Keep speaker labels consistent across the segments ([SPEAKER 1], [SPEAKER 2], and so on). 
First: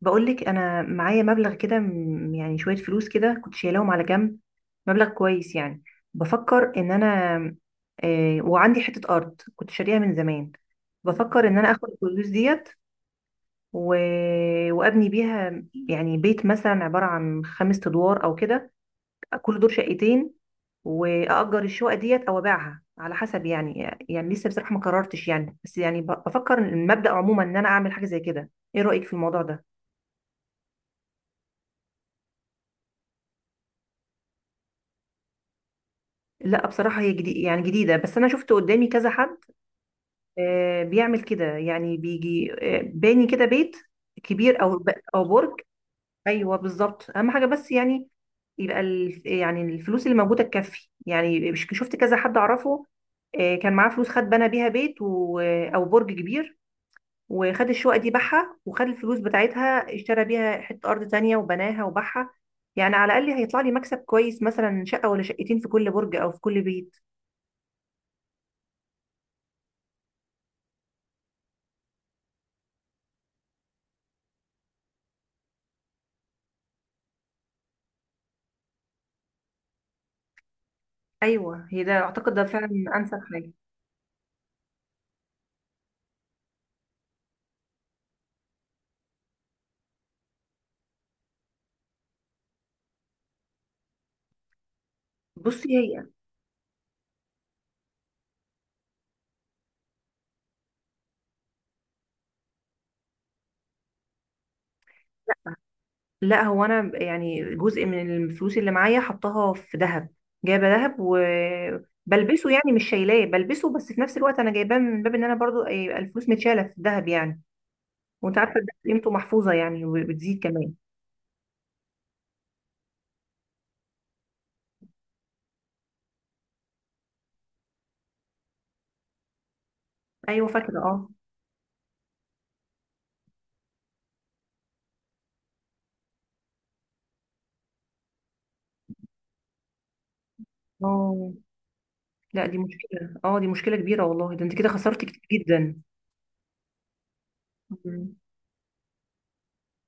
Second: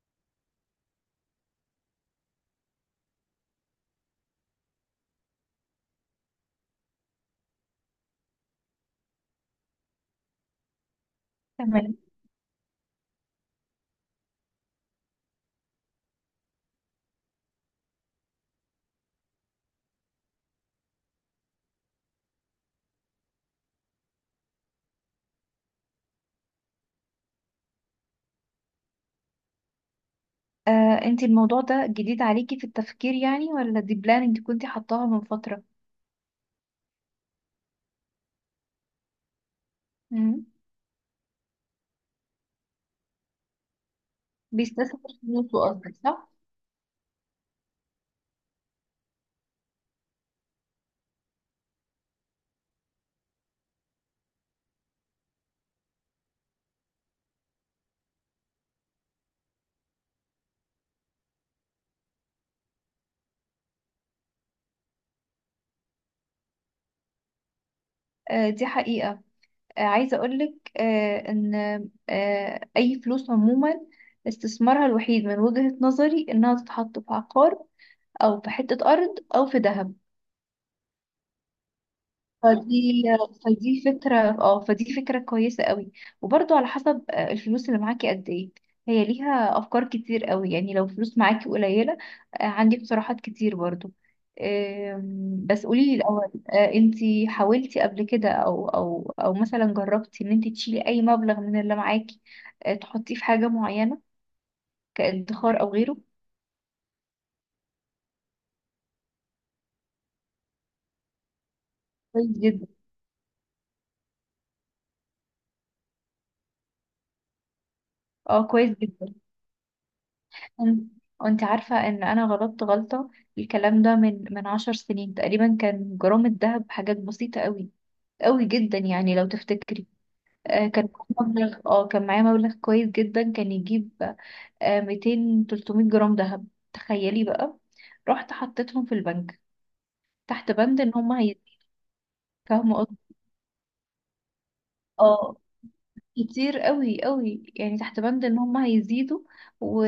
[SPEAKER 1] بقولك انا معايا مبلغ كده شويه فلوس كده كنت شايلاهم على جنب، مبلغ كويس يعني. بفكر ان انا، آه، وعندي حته ارض كنت شاريها من زمان. بفكر ان انا اخد
[SPEAKER 2] تمام.
[SPEAKER 1] الفلوس ديت و... وابني بيها يعني بيت مثلا عباره عن خمس ادوار او كده، كل دور شقتين، واجر الشقه ديت او ابيعها على حسب. يعني لسه بصراحه ما قررتش، يعني بس بفكر المبدا عموما ان انا اعمل حاجه زي كده. ايه رايك في الموضوع ده؟
[SPEAKER 2] انتي الموضوع ده جديد عليكي في التفكير يعني ولا دي بلان انتي كنتي حطاها من فترة؟
[SPEAKER 1] لا، بصراحة هي جديد يعني جديدة، بس أنا شفت قدامي كذا حد.
[SPEAKER 2] مم.
[SPEAKER 1] بيعمل كده يعني بيجي، باني كده بيت كبير
[SPEAKER 2] بيستثمر
[SPEAKER 1] أو برج.
[SPEAKER 2] فلوسه قصدك صح؟
[SPEAKER 1] أيوه بالظبط، أهم حاجة بس يعني يبقى يعني الفلوس اللي موجودة تكفي يعني، شفت كذا حد أعرفه، كان معاه فلوس، خد بنى بيها بيت أو برج كبير، وخد الشقة دي باعها وخد الفلوس بتاعتها اشترى بيها حتة أرض تانية وبناها وباعها. يعني على الأقل هيطلع لي مكسب كويس، مثلا شقة ولا شقتين في كل برج أو في كل بيت.
[SPEAKER 2] دي حقيقة. عايزة أقولك إن أي فلوس عموما استثمارها الوحيد من وجهة نظري إنها تتحط في عقار أو في حتة أرض أو في ذهب.
[SPEAKER 1] ايوه، هي ده، اعتقد ده فعلا
[SPEAKER 2] فدي
[SPEAKER 1] انسب حاجه.
[SPEAKER 2] فدي فكرة كويسة قوي. وبرضو على حسب الفلوس اللي معاكي قد ايه. هي ليها افكار كتير قوي، يعني لو فلوس معاكي قليلة عندي اقتراحات كتير برضو. بس
[SPEAKER 1] بصي،
[SPEAKER 2] قوليلي
[SPEAKER 1] هي
[SPEAKER 2] الاول، انتي حاولتي قبل كده او مثلا جربتي ان انتي تشيلي اي مبلغ من اللي معاكي تحطيه في حاجة معينة كادخار او غيره؟
[SPEAKER 1] لا، هو انا يعني جزء من الفلوس اللي معايا حطاها في ذهب. جايبه ذهب
[SPEAKER 2] كويس
[SPEAKER 1] وبلبسه،
[SPEAKER 2] جدا.
[SPEAKER 1] يعني مش شايلاه بلبسه، بس في نفس الوقت انا جايباه من باب ان انا برضو يبقى الفلوس متشاله في الذهب يعني. وانت
[SPEAKER 2] اه
[SPEAKER 1] عارفه
[SPEAKER 2] كويس
[SPEAKER 1] الذهب قيمته
[SPEAKER 2] جدا.
[SPEAKER 1] محفوظه يعني، وبتزيد كمان.
[SPEAKER 2] أم- وانت عارفة ان انا غلطت غلطة. الكلام ده من 10 سنين تقريبا كان جرام الذهب حاجات بسيطة قوي، قوي جدا يعني لو تفتكري.
[SPEAKER 1] ايوه
[SPEAKER 2] آه
[SPEAKER 1] فاكره
[SPEAKER 2] كان
[SPEAKER 1] اه.
[SPEAKER 2] كان معايا مبلغ كويس جدا كان يجيب 200 300 جرام ذهب. تخيلي بقى، رحت حطيتهم في البنك تحت بند ان هم
[SPEAKER 1] اه
[SPEAKER 2] هي...
[SPEAKER 1] لا، دي
[SPEAKER 2] فاهمة قصدي؟
[SPEAKER 1] مشكله، اه دي مشكله كبيره والله، ده انت كده خسرت كتير
[SPEAKER 2] اه،
[SPEAKER 1] جدا.
[SPEAKER 2] كتير قوي قوي، يعني تحت
[SPEAKER 1] مم.
[SPEAKER 2] بند ان هم هيزيدوا و...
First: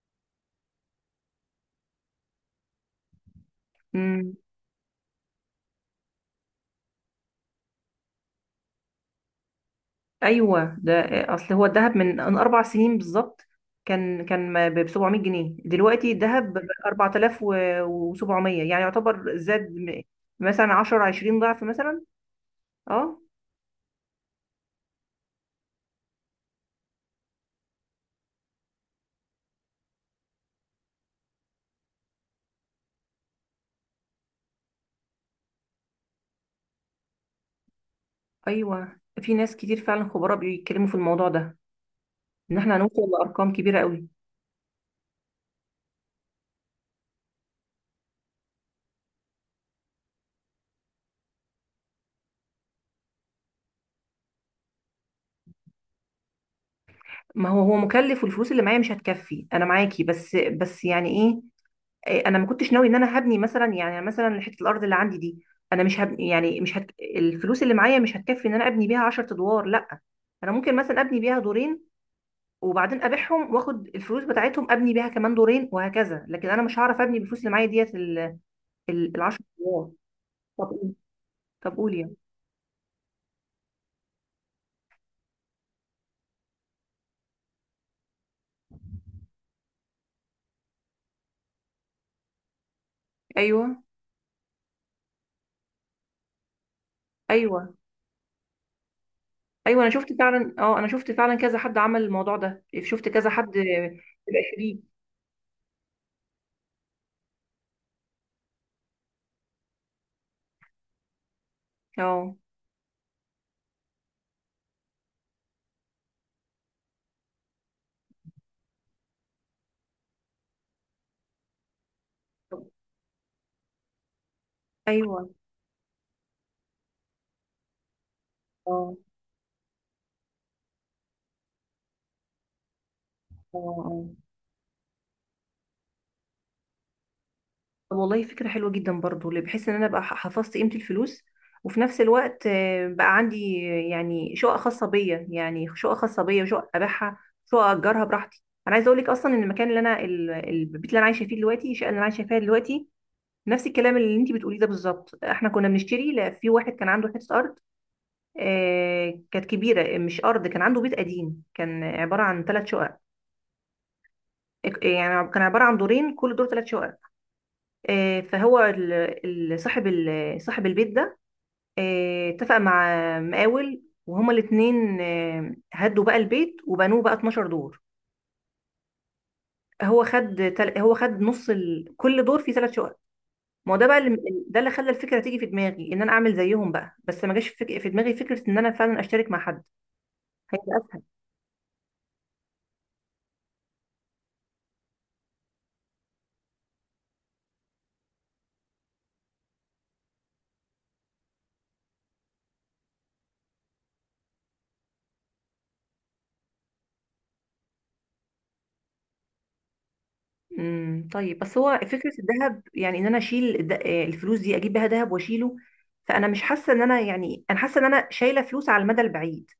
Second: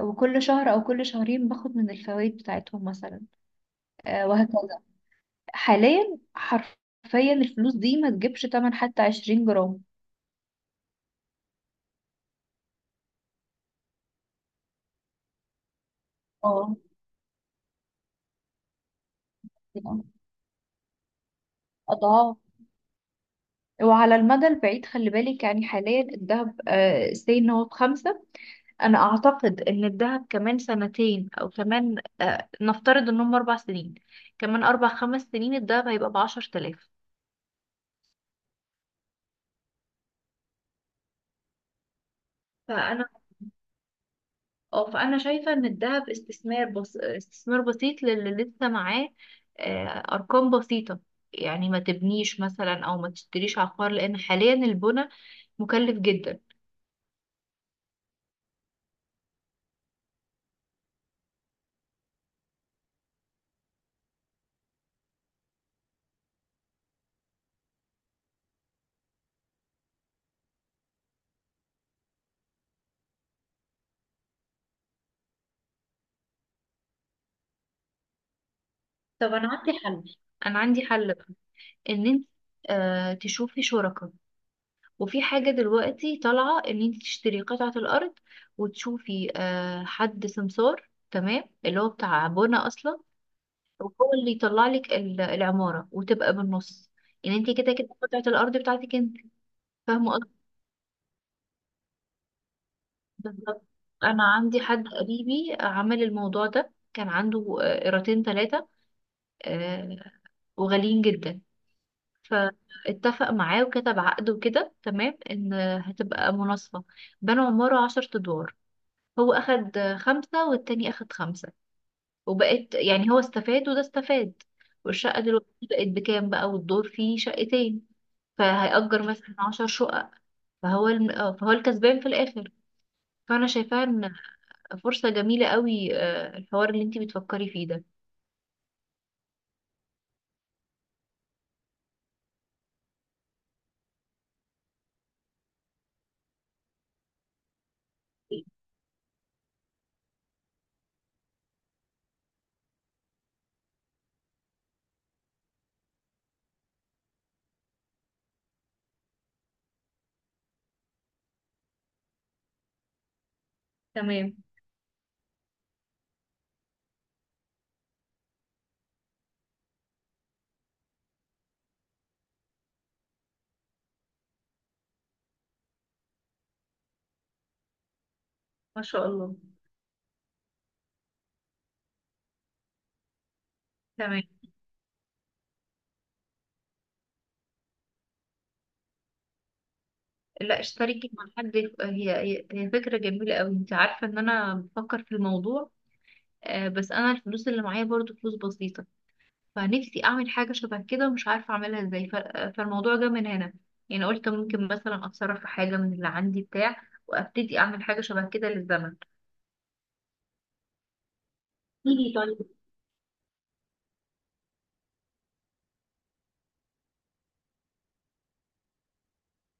[SPEAKER 2] وكل شهر او كل شهرين باخد من الفوائد بتاعتهم مثلا
[SPEAKER 1] مم.
[SPEAKER 2] وهكذا. حاليا حرفيا الفلوس دي ما تجيبش تمن حتى 20 جرام.
[SPEAKER 1] ايوه ده. اصل هو الذهب من اربع سنين بالظبط كان ب 700 جنيه، دلوقتي الذهب ب
[SPEAKER 2] اه،
[SPEAKER 1] 4700، يعني يعتبر زاد،
[SPEAKER 2] يعني
[SPEAKER 1] مثلا 10 20 ضعف مثلا.
[SPEAKER 2] اضعاف.
[SPEAKER 1] اه.
[SPEAKER 2] وعلى المدى البعيد خلي بالك، يعني حاليا الذهب سي ان هو بخمسة. انا اعتقد ان الذهب كمان سنتين او كمان نفترض انهم 4 سنين، كمان اربع خمس سنين الذهب هيبقى ب 10 آلاف.
[SPEAKER 1] ايوه، في ناس كتير فعلا خبراء بيتكلموا في الموضوع ده، ان احنا هنوصل
[SPEAKER 2] فانا
[SPEAKER 1] لارقام كبيره قوي.
[SPEAKER 2] اه فانا شايفه ان الذهب استثمار، بس استثمار بسيط للي لسه معاه ارقام بسيطه. يعني ما تبنيش مثلا او ما تشتريش عقار، لان حاليا البنى مكلف جدا.
[SPEAKER 1] ما هو هو مكلف، والفلوس اللي معايا مش هتكفي. انا معاكي، بس بس يعني ايه، إيه، انا ما كنتش ناوي ان انا هبني مثلا، يعني مثلا حته الارض اللي عندي دي انا مش هبني، يعني مش هت... الفلوس اللي معايا مش هتكفي ان انا ابني بيها 10 ادوار لا. انا ممكن مثلا ابني بيها دورين، وبعدين ابيعهم واخد الفلوس بتاعتهم ابني بيها كمان دورين وهكذا، لكن انا مش هعرف ابني بالفلوس اللي معايا ديت
[SPEAKER 2] طب
[SPEAKER 1] العشر
[SPEAKER 2] انا عندي
[SPEAKER 1] ادوار.
[SPEAKER 2] حل، انا
[SPEAKER 1] طب
[SPEAKER 2] عندي
[SPEAKER 1] قول-
[SPEAKER 2] حل بقى.
[SPEAKER 1] طب قولي
[SPEAKER 2] ان
[SPEAKER 1] يعني.
[SPEAKER 2] انت تشوفي شركاء. وفي حاجه دلوقتي طالعه ان انت تشتري قطعه الارض وتشوفي حد سمسار، تمام، اللي هو بتاع بنى اصلا
[SPEAKER 1] ايوه،
[SPEAKER 2] وهو اللي يطلع لك العمارة وتبقى بالنص. يعني انت
[SPEAKER 1] ايوه.
[SPEAKER 2] كده كده قطعة الأرض بتاعتك انت.
[SPEAKER 1] ايوه انا
[SPEAKER 2] فاهمة
[SPEAKER 1] شفت
[SPEAKER 2] قصدي.
[SPEAKER 1] فعلا، اه انا شفت فعلا كذا حد عمل الموضوع ده، شفت كذا حد،
[SPEAKER 2] بالظبط. أنا
[SPEAKER 1] يبقى
[SPEAKER 2] عندي حد
[SPEAKER 1] شريك.
[SPEAKER 2] قريبي عمل الموضوع ده. كان عنده قيراطين ثلاثة وغاليين جدا.
[SPEAKER 1] اه.
[SPEAKER 2] فاتفق معاه وكتب عقد وكده تمام ان هتبقى مناصفة. بنوا عمارة 10 أدوار. هو أخد خمسة والتاني أخد خمسة. وبقت يعني هو استفاد وده استفاد. والشقة
[SPEAKER 1] ايوه.
[SPEAKER 2] دلوقتي بقت بكام بقى، والدور فيه شقتين.
[SPEAKER 1] اه.
[SPEAKER 2] فهيأجر مثلا 10 شقق. فهو الم... آه، فهو الكسبان في الآخر. فأنا
[SPEAKER 1] اه.
[SPEAKER 2] شايفاها
[SPEAKER 1] آه.
[SPEAKER 2] إن فرصة جميلة قوي الحوار اللي انتي بتفكري فيه ده.
[SPEAKER 1] طب والله فكرة حلوة جدا برضو، اللي بحس ان انا بقى حفظت قيمة الفلوس، وفي نفس الوقت بقى عندي، يعني شقة خاصة بيا، يعني شقة خاصة بيا وشقة ابيعها، شقة اجرها براحتي. انا عايزة اقول لك اصلا ان المكان اللي البيت اللي انا عايشة فيه دلوقتي، الشقة اللي انا عايشة فيها دلوقتي نفس الكلام اللي انت بتقوليه ده بالظبط. احنا كنا بنشتري، لا، في واحد كان عنده حتة ارض، كانت كبيرة، مش ارض، كان عنده بيت قديم كان عبارة عن ثلاث شقق،
[SPEAKER 2] تمام.
[SPEAKER 1] يعني كان عبارة عن دورين كل دور ثلاث شقق، آه، فهو ال- صاحب صاحب البيت ده اتفق مع مقاول، وهما الاتنين هدوا بقى البيت وبنوه بقى 12 دور.
[SPEAKER 2] ما شاء الله.
[SPEAKER 1] هو خد نص كل دور فيه ثلاث شقق. ما هو ده بقى اللي،
[SPEAKER 2] تمام.
[SPEAKER 1] ده اللي خلى الفكره تيجي في دماغي ان انا اعمل زيهم بقى، بس ما جاش في دماغي فكره ان انا فعلا اشترك مع حد،
[SPEAKER 2] لا،
[SPEAKER 1] هيبقى اسهل.
[SPEAKER 2] اشتركي مع حد. هي فكرة جميلة قوي. انت عارفة ان انا بفكر في الموضوع بس انا الفلوس اللي معايا برضو فلوس بسيطة. فنفسي اعمل حاجة شبه كده ومش عارفة اعملها ازاي فالموضوع جه من هنا. يعني قلت ممكن مثلا اتصرف في حاجة من اللي عندي بتاع وابتدي اعمل حاجة شبه كده للزمن.
[SPEAKER 1] طيب، بس هو فكره
[SPEAKER 2] ليه طيب؟
[SPEAKER 1] الذهب يعني ان انا الفلوس دي اجيب بيها ذهب واشيله، فانا مش حاسه ان انا يعني، انا حاسه ان انا شايله فلوس على المدى البعيد،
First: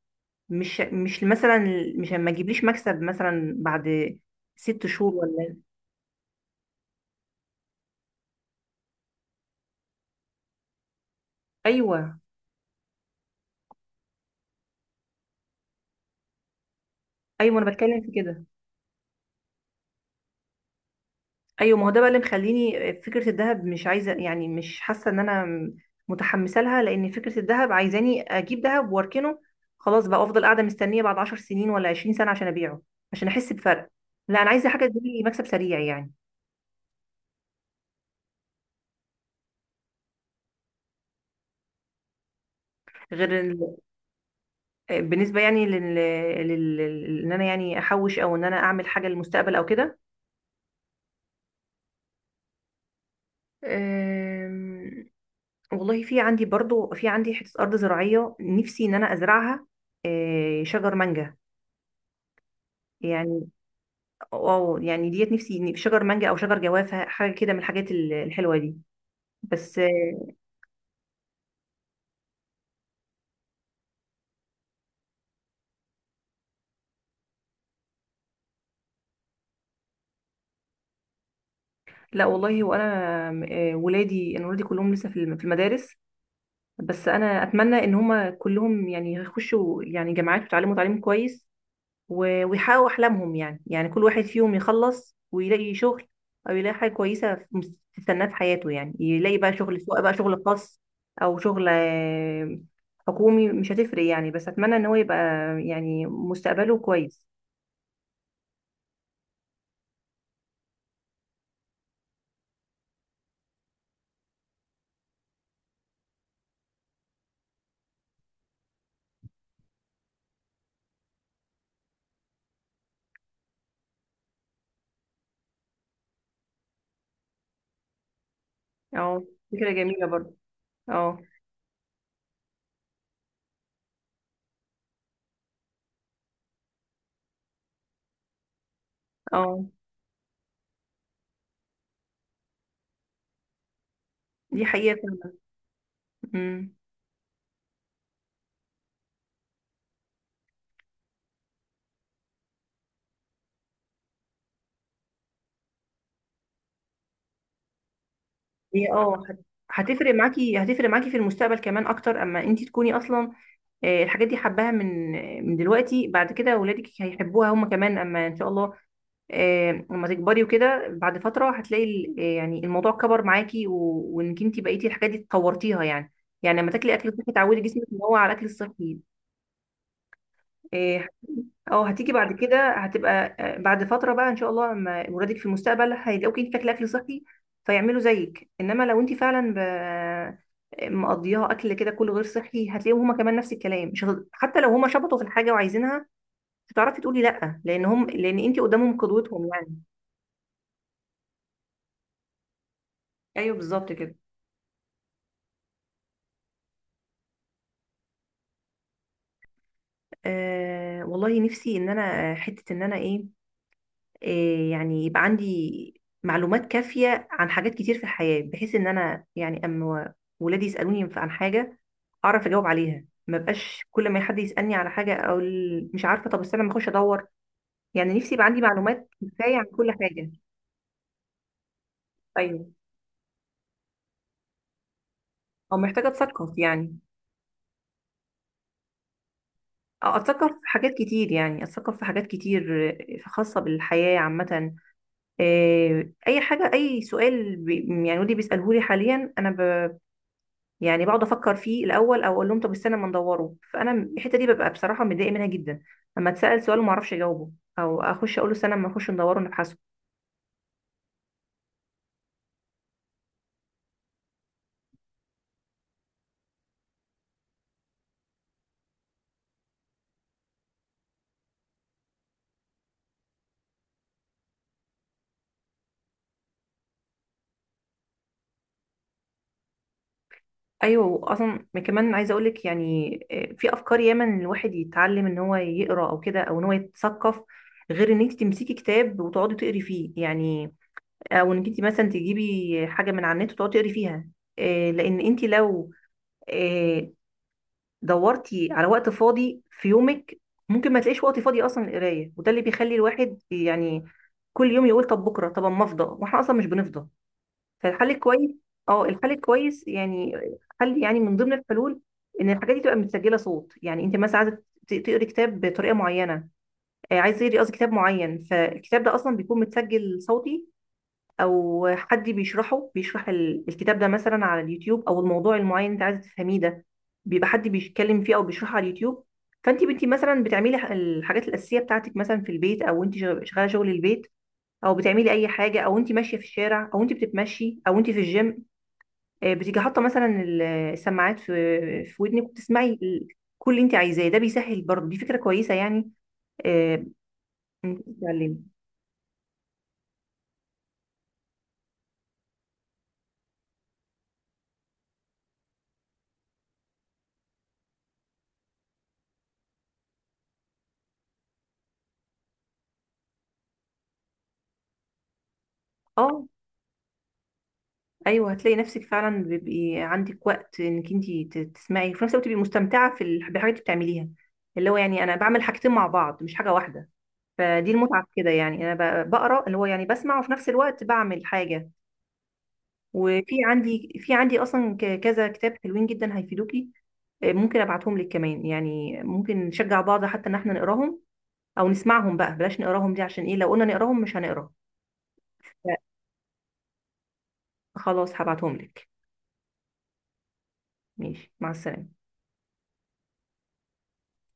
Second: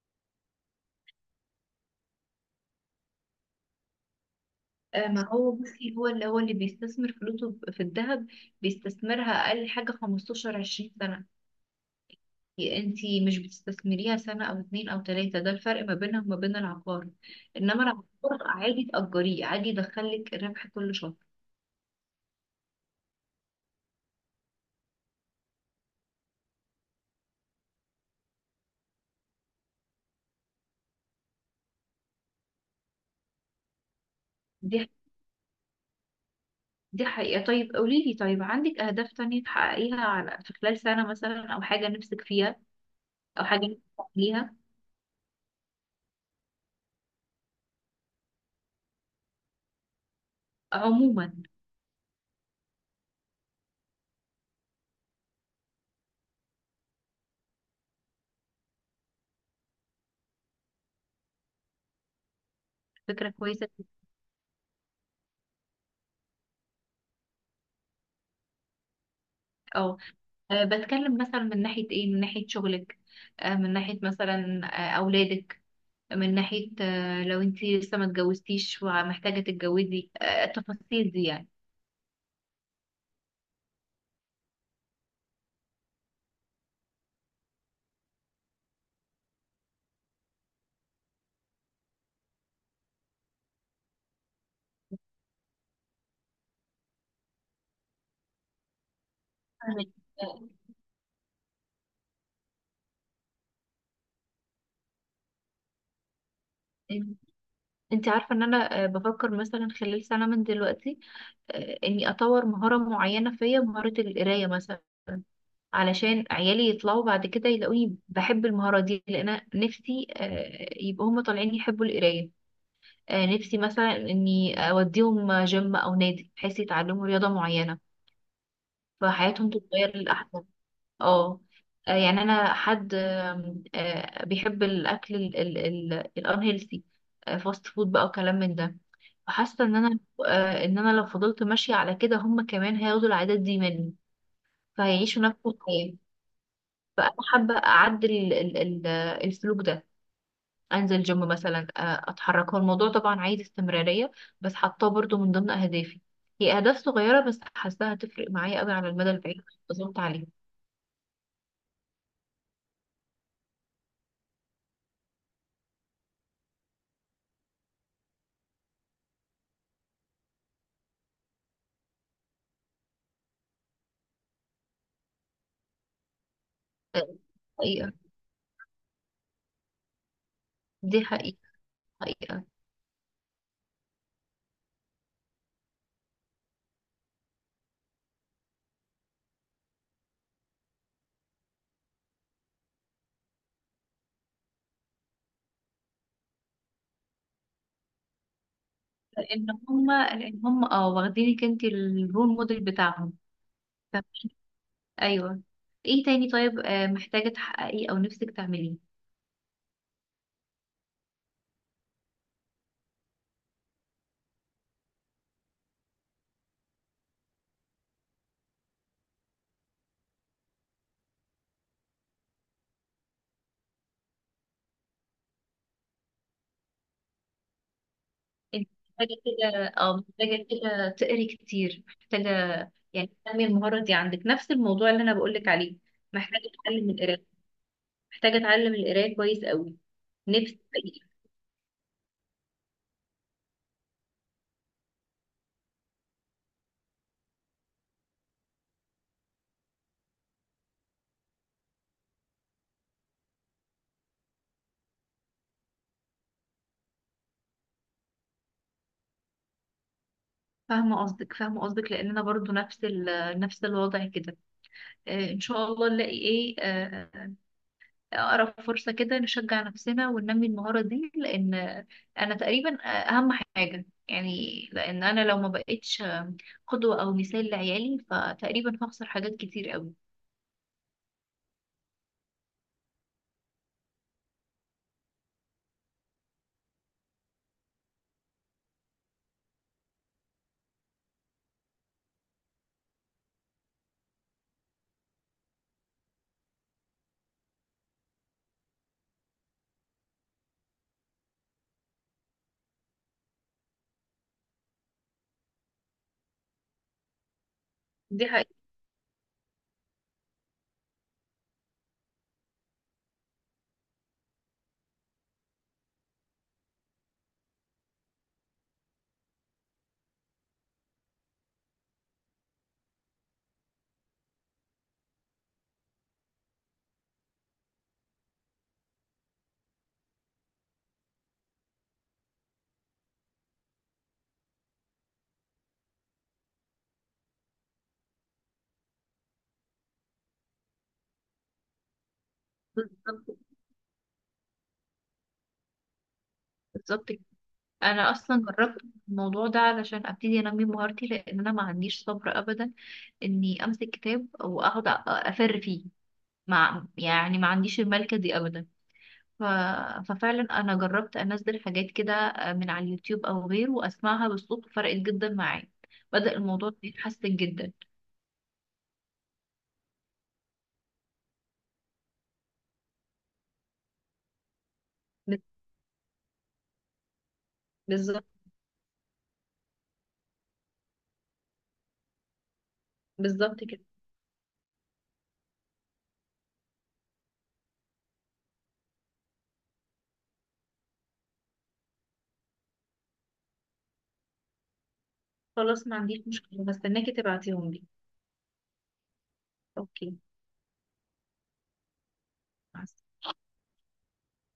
[SPEAKER 1] مش مثلا، مش ما تجيبليش مكسب مثلا بعد ست شهور
[SPEAKER 2] ما هو
[SPEAKER 1] ولا.
[SPEAKER 2] بصي هو اللي بيستثمر فلوسه في الذهب بيستثمرها أقل حاجة 15 20 سنة.
[SPEAKER 1] ايوه.
[SPEAKER 2] انتي مش بتستثمريها سنة أو اتنين أو تلاتة. ده الفرق ما بينها وما بين العقار.
[SPEAKER 1] ايوه انا
[SPEAKER 2] إنما
[SPEAKER 1] بتكلم في
[SPEAKER 2] العقار
[SPEAKER 1] كده.
[SPEAKER 2] عادي تأجريه، عادي يدخلك ربح كل شهر.
[SPEAKER 1] ايوه، ما هو ده بقى اللي مخليني فكره الذهب مش عايزه، يعني مش حاسه ان انا متحمسه لها، لان فكره الذهب عايزاني اجيب ذهب واركنه، خلاص بقى افضل قاعده مستنيه بعد 10 سنين ولا 20 سنه عشان ابيعه، عشان احس بفرق. لا انا عايزه
[SPEAKER 2] دي
[SPEAKER 1] حاجه تجيب لي مكسب سريع يعني.
[SPEAKER 2] دي حقيقة. طيب قوليلي، طيب عندك أهداف تانية تحققيها على في خلال سنة مثلا أو حاجة نفسك فيها
[SPEAKER 1] غير
[SPEAKER 2] أو حاجة
[SPEAKER 1] ال...
[SPEAKER 2] نفسك تعمليها
[SPEAKER 1] بالنسبه يعني ان انا يعني احوش او ان انا اعمل حاجه للمستقبل او كده.
[SPEAKER 2] عموما؟
[SPEAKER 1] أم، والله في عندي برضو، في عندي حتة أرض زراعية نفسي إن أنا أزرعها، شجر مانجا
[SPEAKER 2] فكرة
[SPEAKER 1] يعني،
[SPEAKER 2] كويسة.
[SPEAKER 1] أو يعني ديت نفسي إن- شجر مانجا أو شجر جوافة، حاجة كده من الحاجات الحلوة دي، بس
[SPEAKER 2] اه، بتكلم مثلا من ناحية ايه، من ناحية شغلك، من ناحية مثلا أولادك، من ناحية لو انتي لسه ما اتجوزتيش ومحتاجة تتجوزي التفاصيل دي يعني.
[SPEAKER 1] لا والله. وأنا ولادي، أنا ولادي كلهم لسه في المدارس، بس أنا أتمنى إن هما كلهم يعني يخشوا يعني جامعات ويتعلموا تعليم كويس، ويحققوا أحلامهم، يعني يعني كل واحد فيهم يخلص ويلاقي شغل، أو يلاقي حاجة كويسة تستناه في حياته، يعني يلاقي بقى شغل،
[SPEAKER 2] فاهمك.
[SPEAKER 1] سواء بقى شغل
[SPEAKER 2] آه،
[SPEAKER 1] خاص أو شغل حكومي، مش هتفرق يعني، بس أتمنى إن هو يبقى يعني مستقبله
[SPEAKER 2] إن-
[SPEAKER 1] كويس.
[SPEAKER 2] انتي عارفة ان انا بفكر مثلا خلال سنة من دلوقتي اني اطور مهارة معينة فيا مهارة القراية مثلا، علشان عيالي يطلعوا بعد كده يلاقوني بحب المهارة دي، لأن أنا نفسي يبقوا هما طالعين يحبوا القراية. نفسي مثلا اني اوديهم جيم او نادي بحيث يتعلموا رياضة معينة
[SPEAKER 1] اه
[SPEAKER 2] فحياتهم
[SPEAKER 1] فكرة
[SPEAKER 2] تتغير
[SPEAKER 1] جميلة برضه.
[SPEAKER 2] للأحسن.
[SPEAKER 1] اه.
[SPEAKER 2] اه. يعني انا حد آم، آه، بيحب الاكل الانهيلثي، فاست فود بقى وكلام من ده. فحاسه
[SPEAKER 1] اه
[SPEAKER 2] ان انا ان انا لو فضلت ماشيه على كده هم كمان هياخدوا العادات دي مني
[SPEAKER 1] دي حقيقة
[SPEAKER 2] فهيعيشوا
[SPEAKER 1] فعلا.
[SPEAKER 2] نفس الحياه.
[SPEAKER 1] أمم.
[SPEAKER 2] فانا حابه اعدل السلوك ده. انزل جيم مثلا، اتحرك، هو الموضوع طبعا عايز استمرارية، بس حاطاه برضو من ضمن اهدافي. هي اهداف صغيرة بس حاساها هتفرق معايا قوي على
[SPEAKER 1] هي
[SPEAKER 2] المدى
[SPEAKER 1] اه
[SPEAKER 2] البعيد. اظبط
[SPEAKER 1] هتفرق
[SPEAKER 2] عليها.
[SPEAKER 1] معاكي، هتفرق معاكي في المستقبل كمان أكتر أما أنتي تكوني أصلا الحاجات دي حباها من دلوقتي. بعد كده ولادك هيحبوها هما كمان، اما ان شاء الله لما تكبري وكده بعد فترة هتلاقي يعني الموضوع كبر معاكي، وانك انت بقيتي الحاجات دي اتطورتيها يعني. يعني لما تاكلي اكل
[SPEAKER 2] آه،
[SPEAKER 1] صحي تعودي جسمك
[SPEAKER 2] حقيقة.
[SPEAKER 1] ان هو على الاكل الصحي،
[SPEAKER 2] دي
[SPEAKER 1] آه،
[SPEAKER 2] حقيقة.
[SPEAKER 1] او هتيجي بعد
[SPEAKER 2] حقيقة.
[SPEAKER 1] كده هتبقى بعد فترة بقى ان شاء الله لما ولادك في المستقبل هيلاقوكي انت بتاكلي اكل صحي فيعملوا زيك. انما لو انت فعلا ب... آه، مقضياها اكل كده كله غير صحي، هتلاقيهم هما كمان نفس الكلام، مش هت... حتى لو هما شبطوا في الحاجة وعايزينها مش هتعرفي تقولي لا، لان هم، لان انت قدامهم
[SPEAKER 2] لان
[SPEAKER 1] قدوتهم يعني.
[SPEAKER 2] هم لان هم واخدينك انت الرول موديل بتاعهم.
[SPEAKER 1] ايوه بالظبط
[SPEAKER 2] ف-
[SPEAKER 1] كده.
[SPEAKER 2] ايوه. ايه تاني طيب، محتاجة تحققيه او نفسك تعمليه؟
[SPEAKER 1] آه والله نفسي ان انا، حته ان انا ايه، آه يعني يبقى عندي معلومات كافيه عن حاجات كتير في الحياه، بحيث ان انا يعني اما ولادي يسالوني عن حاجه اعرف اجاوب عليها، ما بقاش كل ما حد يسالني على حاجه مش عارفه طب استنى ما اخش ادور، يعني نفسي يبقى عندي
[SPEAKER 2] انت محتاجة
[SPEAKER 1] معلومات كفايه عن
[SPEAKER 2] كده
[SPEAKER 1] كل
[SPEAKER 2] اه
[SPEAKER 1] حاجه.
[SPEAKER 2] محتاجة كده تقري كتير، محتاجة
[SPEAKER 1] ايوه
[SPEAKER 2] يعني تنمي المهارة دي عندك، نفس الموضوع اللي انا بقولك عليه.
[SPEAKER 1] او محتاجه
[SPEAKER 2] محتاجة
[SPEAKER 1] اتثقف
[SPEAKER 2] تتعلم
[SPEAKER 1] يعني.
[SPEAKER 2] القراية، محتاجة أتعلم القراية كويس قوي.
[SPEAKER 1] أه، اتثقف في
[SPEAKER 2] نفسي
[SPEAKER 1] حاجات
[SPEAKER 2] حقيقي.
[SPEAKER 1] كتير يعني، اتثقف في حاجات كتير خاصه بالحياه عامه، اي حاجه اي سؤال بي يعني ودي بيساله لي حاليا انا ب، يعني بقعد افكر فيه الاول او اقول لهم طب استنى ما ندوره، فانا الحته دي ببقى بصراحه متضايقه منها جدا اما اتسال سؤال وما اعرفش اجاوبه، او اخش اقول له استنى ما نخش ندوره نبحثه.
[SPEAKER 2] فاهمة قصدك، لأن أنا برضو نفس نفس الوضع كده. إن شاء الله نلاقي إيه أقرب فرصة كده نشجع نفسنا وننمي المهارة دي، لأن أنا تقريبا أهم حاجة يعني، لأن أنا لو ما بقتش قدوة أو مثال لعيالي فتقريبا هخسر حاجات كتير قوي.
[SPEAKER 1] ايوه اصلا كمان عايزه اقول لك يعني في افكار ياما ان الواحد يتعلم ان هو يقرا او كده، او ان هو يتثقف غير ان انت تمسكي كتاب وتقعدي تقري فيه يعني، او ان انت مثلا تجيبي حاجه من على النت وتقعدي تقري فيها. لان انت لو آه، دورتي على وقت فاضي في يومك ممكن ما تلاقيش وقت فاضي اصلا للقرايه، وده اللي بيخلي الواحد يعني كل يوم يقول طب بكره، طب اما افضى، واحنا اصلا مش بنفضى. فالحل
[SPEAKER 2] دي
[SPEAKER 1] الكويس،
[SPEAKER 2] حقيقة.
[SPEAKER 1] اه الحل الكويس يعني حل يعني من ضمن الحلول، ان الحاجات دي تبقى متسجله صوت. يعني انت مثلا عايزه تقري كتاب بطريقه معينه، عايزه تقري قصدي كتاب معين، فالكتاب ده اصلا بيكون متسجل صوتي، او حد بيشرحه بيشرح الكتاب ده مثلا على اليوتيوب، او الموضوع المعين انت عايزه تفهميه ده بيبقى حد بيتكلم فيه او بيشرحه على اليوتيوب. فانت بنتي مثلا بتعملي الحاجات الاساسيه بتاعتك مثلا في البيت، او انت شغاله شغل البيت، او بتعملي اي حاجه، او انت ماشيه في الشارع، او انت بتتمشي، او انت في الجيم، بتيجي حاطه مثلا السماعات في ودنك، وبتسمعي
[SPEAKER 2] بالظبط.
[SPEAKER 1] كل اللي انت عايزاه ده، بيسهل برضه دي فكره كويسه يعني، آه،
[SPEAKER 2] بالظبط.
[SPEAKER 1] إنك
[SPEAKER 2] انا اصلا
[SPEAKER 1] تتعلمي.
[SPEAKER 2] جربت الموضوع ده علشان ابتدي انمي مهارتي، لان انا ما عنديش صبر ابدا اني امسك كتاب واقعد افر فيه، مع يعني ما عنديش الملكه دي ابدا. ف... ففعلا انا جربت انزل حاجات كده من على اليوتيوب او غيره واسمعها بالصوت. فرقت جدا معايا، بدأ
[SPEAKER 1] اه
[SPEAKER 2] الموضوع يتحسن جدا.
[SPEAKER 1] ايوه، هتلاقي نفسك فعلا بيبقي عندك وقت انك انت تسمعي وفي نفس الوقت تبقي مستمتعه بالحاجات اللي بتعمليها، اللي هو يعني انا
[SPEAKER 2] ب-
[SPEAKER 1] بعمل حاجتين مع بعض مش حاجه واحده. فدي المتعه
[SPEAKER 2] بالظبط.
[SPEAKER 1] في كده يعني، بقرا، اللي هو يعني بسمع وفي نفس الوقت بعمل حاجه. وفي
[SPEAKER 2] بالظبط كده.
[SPEAKER 1] عندي في عندي اصلا كذا كتاب حلوين جدا هيفيدوكي، ممكن ابعتهم لك كمان، يعني ممكن نشجع بعض حتى ان احنا نقراهم، او نسمعهم بقى بلاش نقراهم، دي عشان ايه لو قلنا نقراهم مش هنقرا.
[SPEAKER 2] خلاص، ما
[SPEAKER 1] لا،
[SPEAKER 2] عنديش مشكلة، بستناكي تبعتيهم لي.
[SPEAKER 1] خلاص هبعتهم لك.
[SPEAKER 2] اوكي.
[SPEAKER 1] ماشي، مع السلامه.
[SPEAKER 2] مع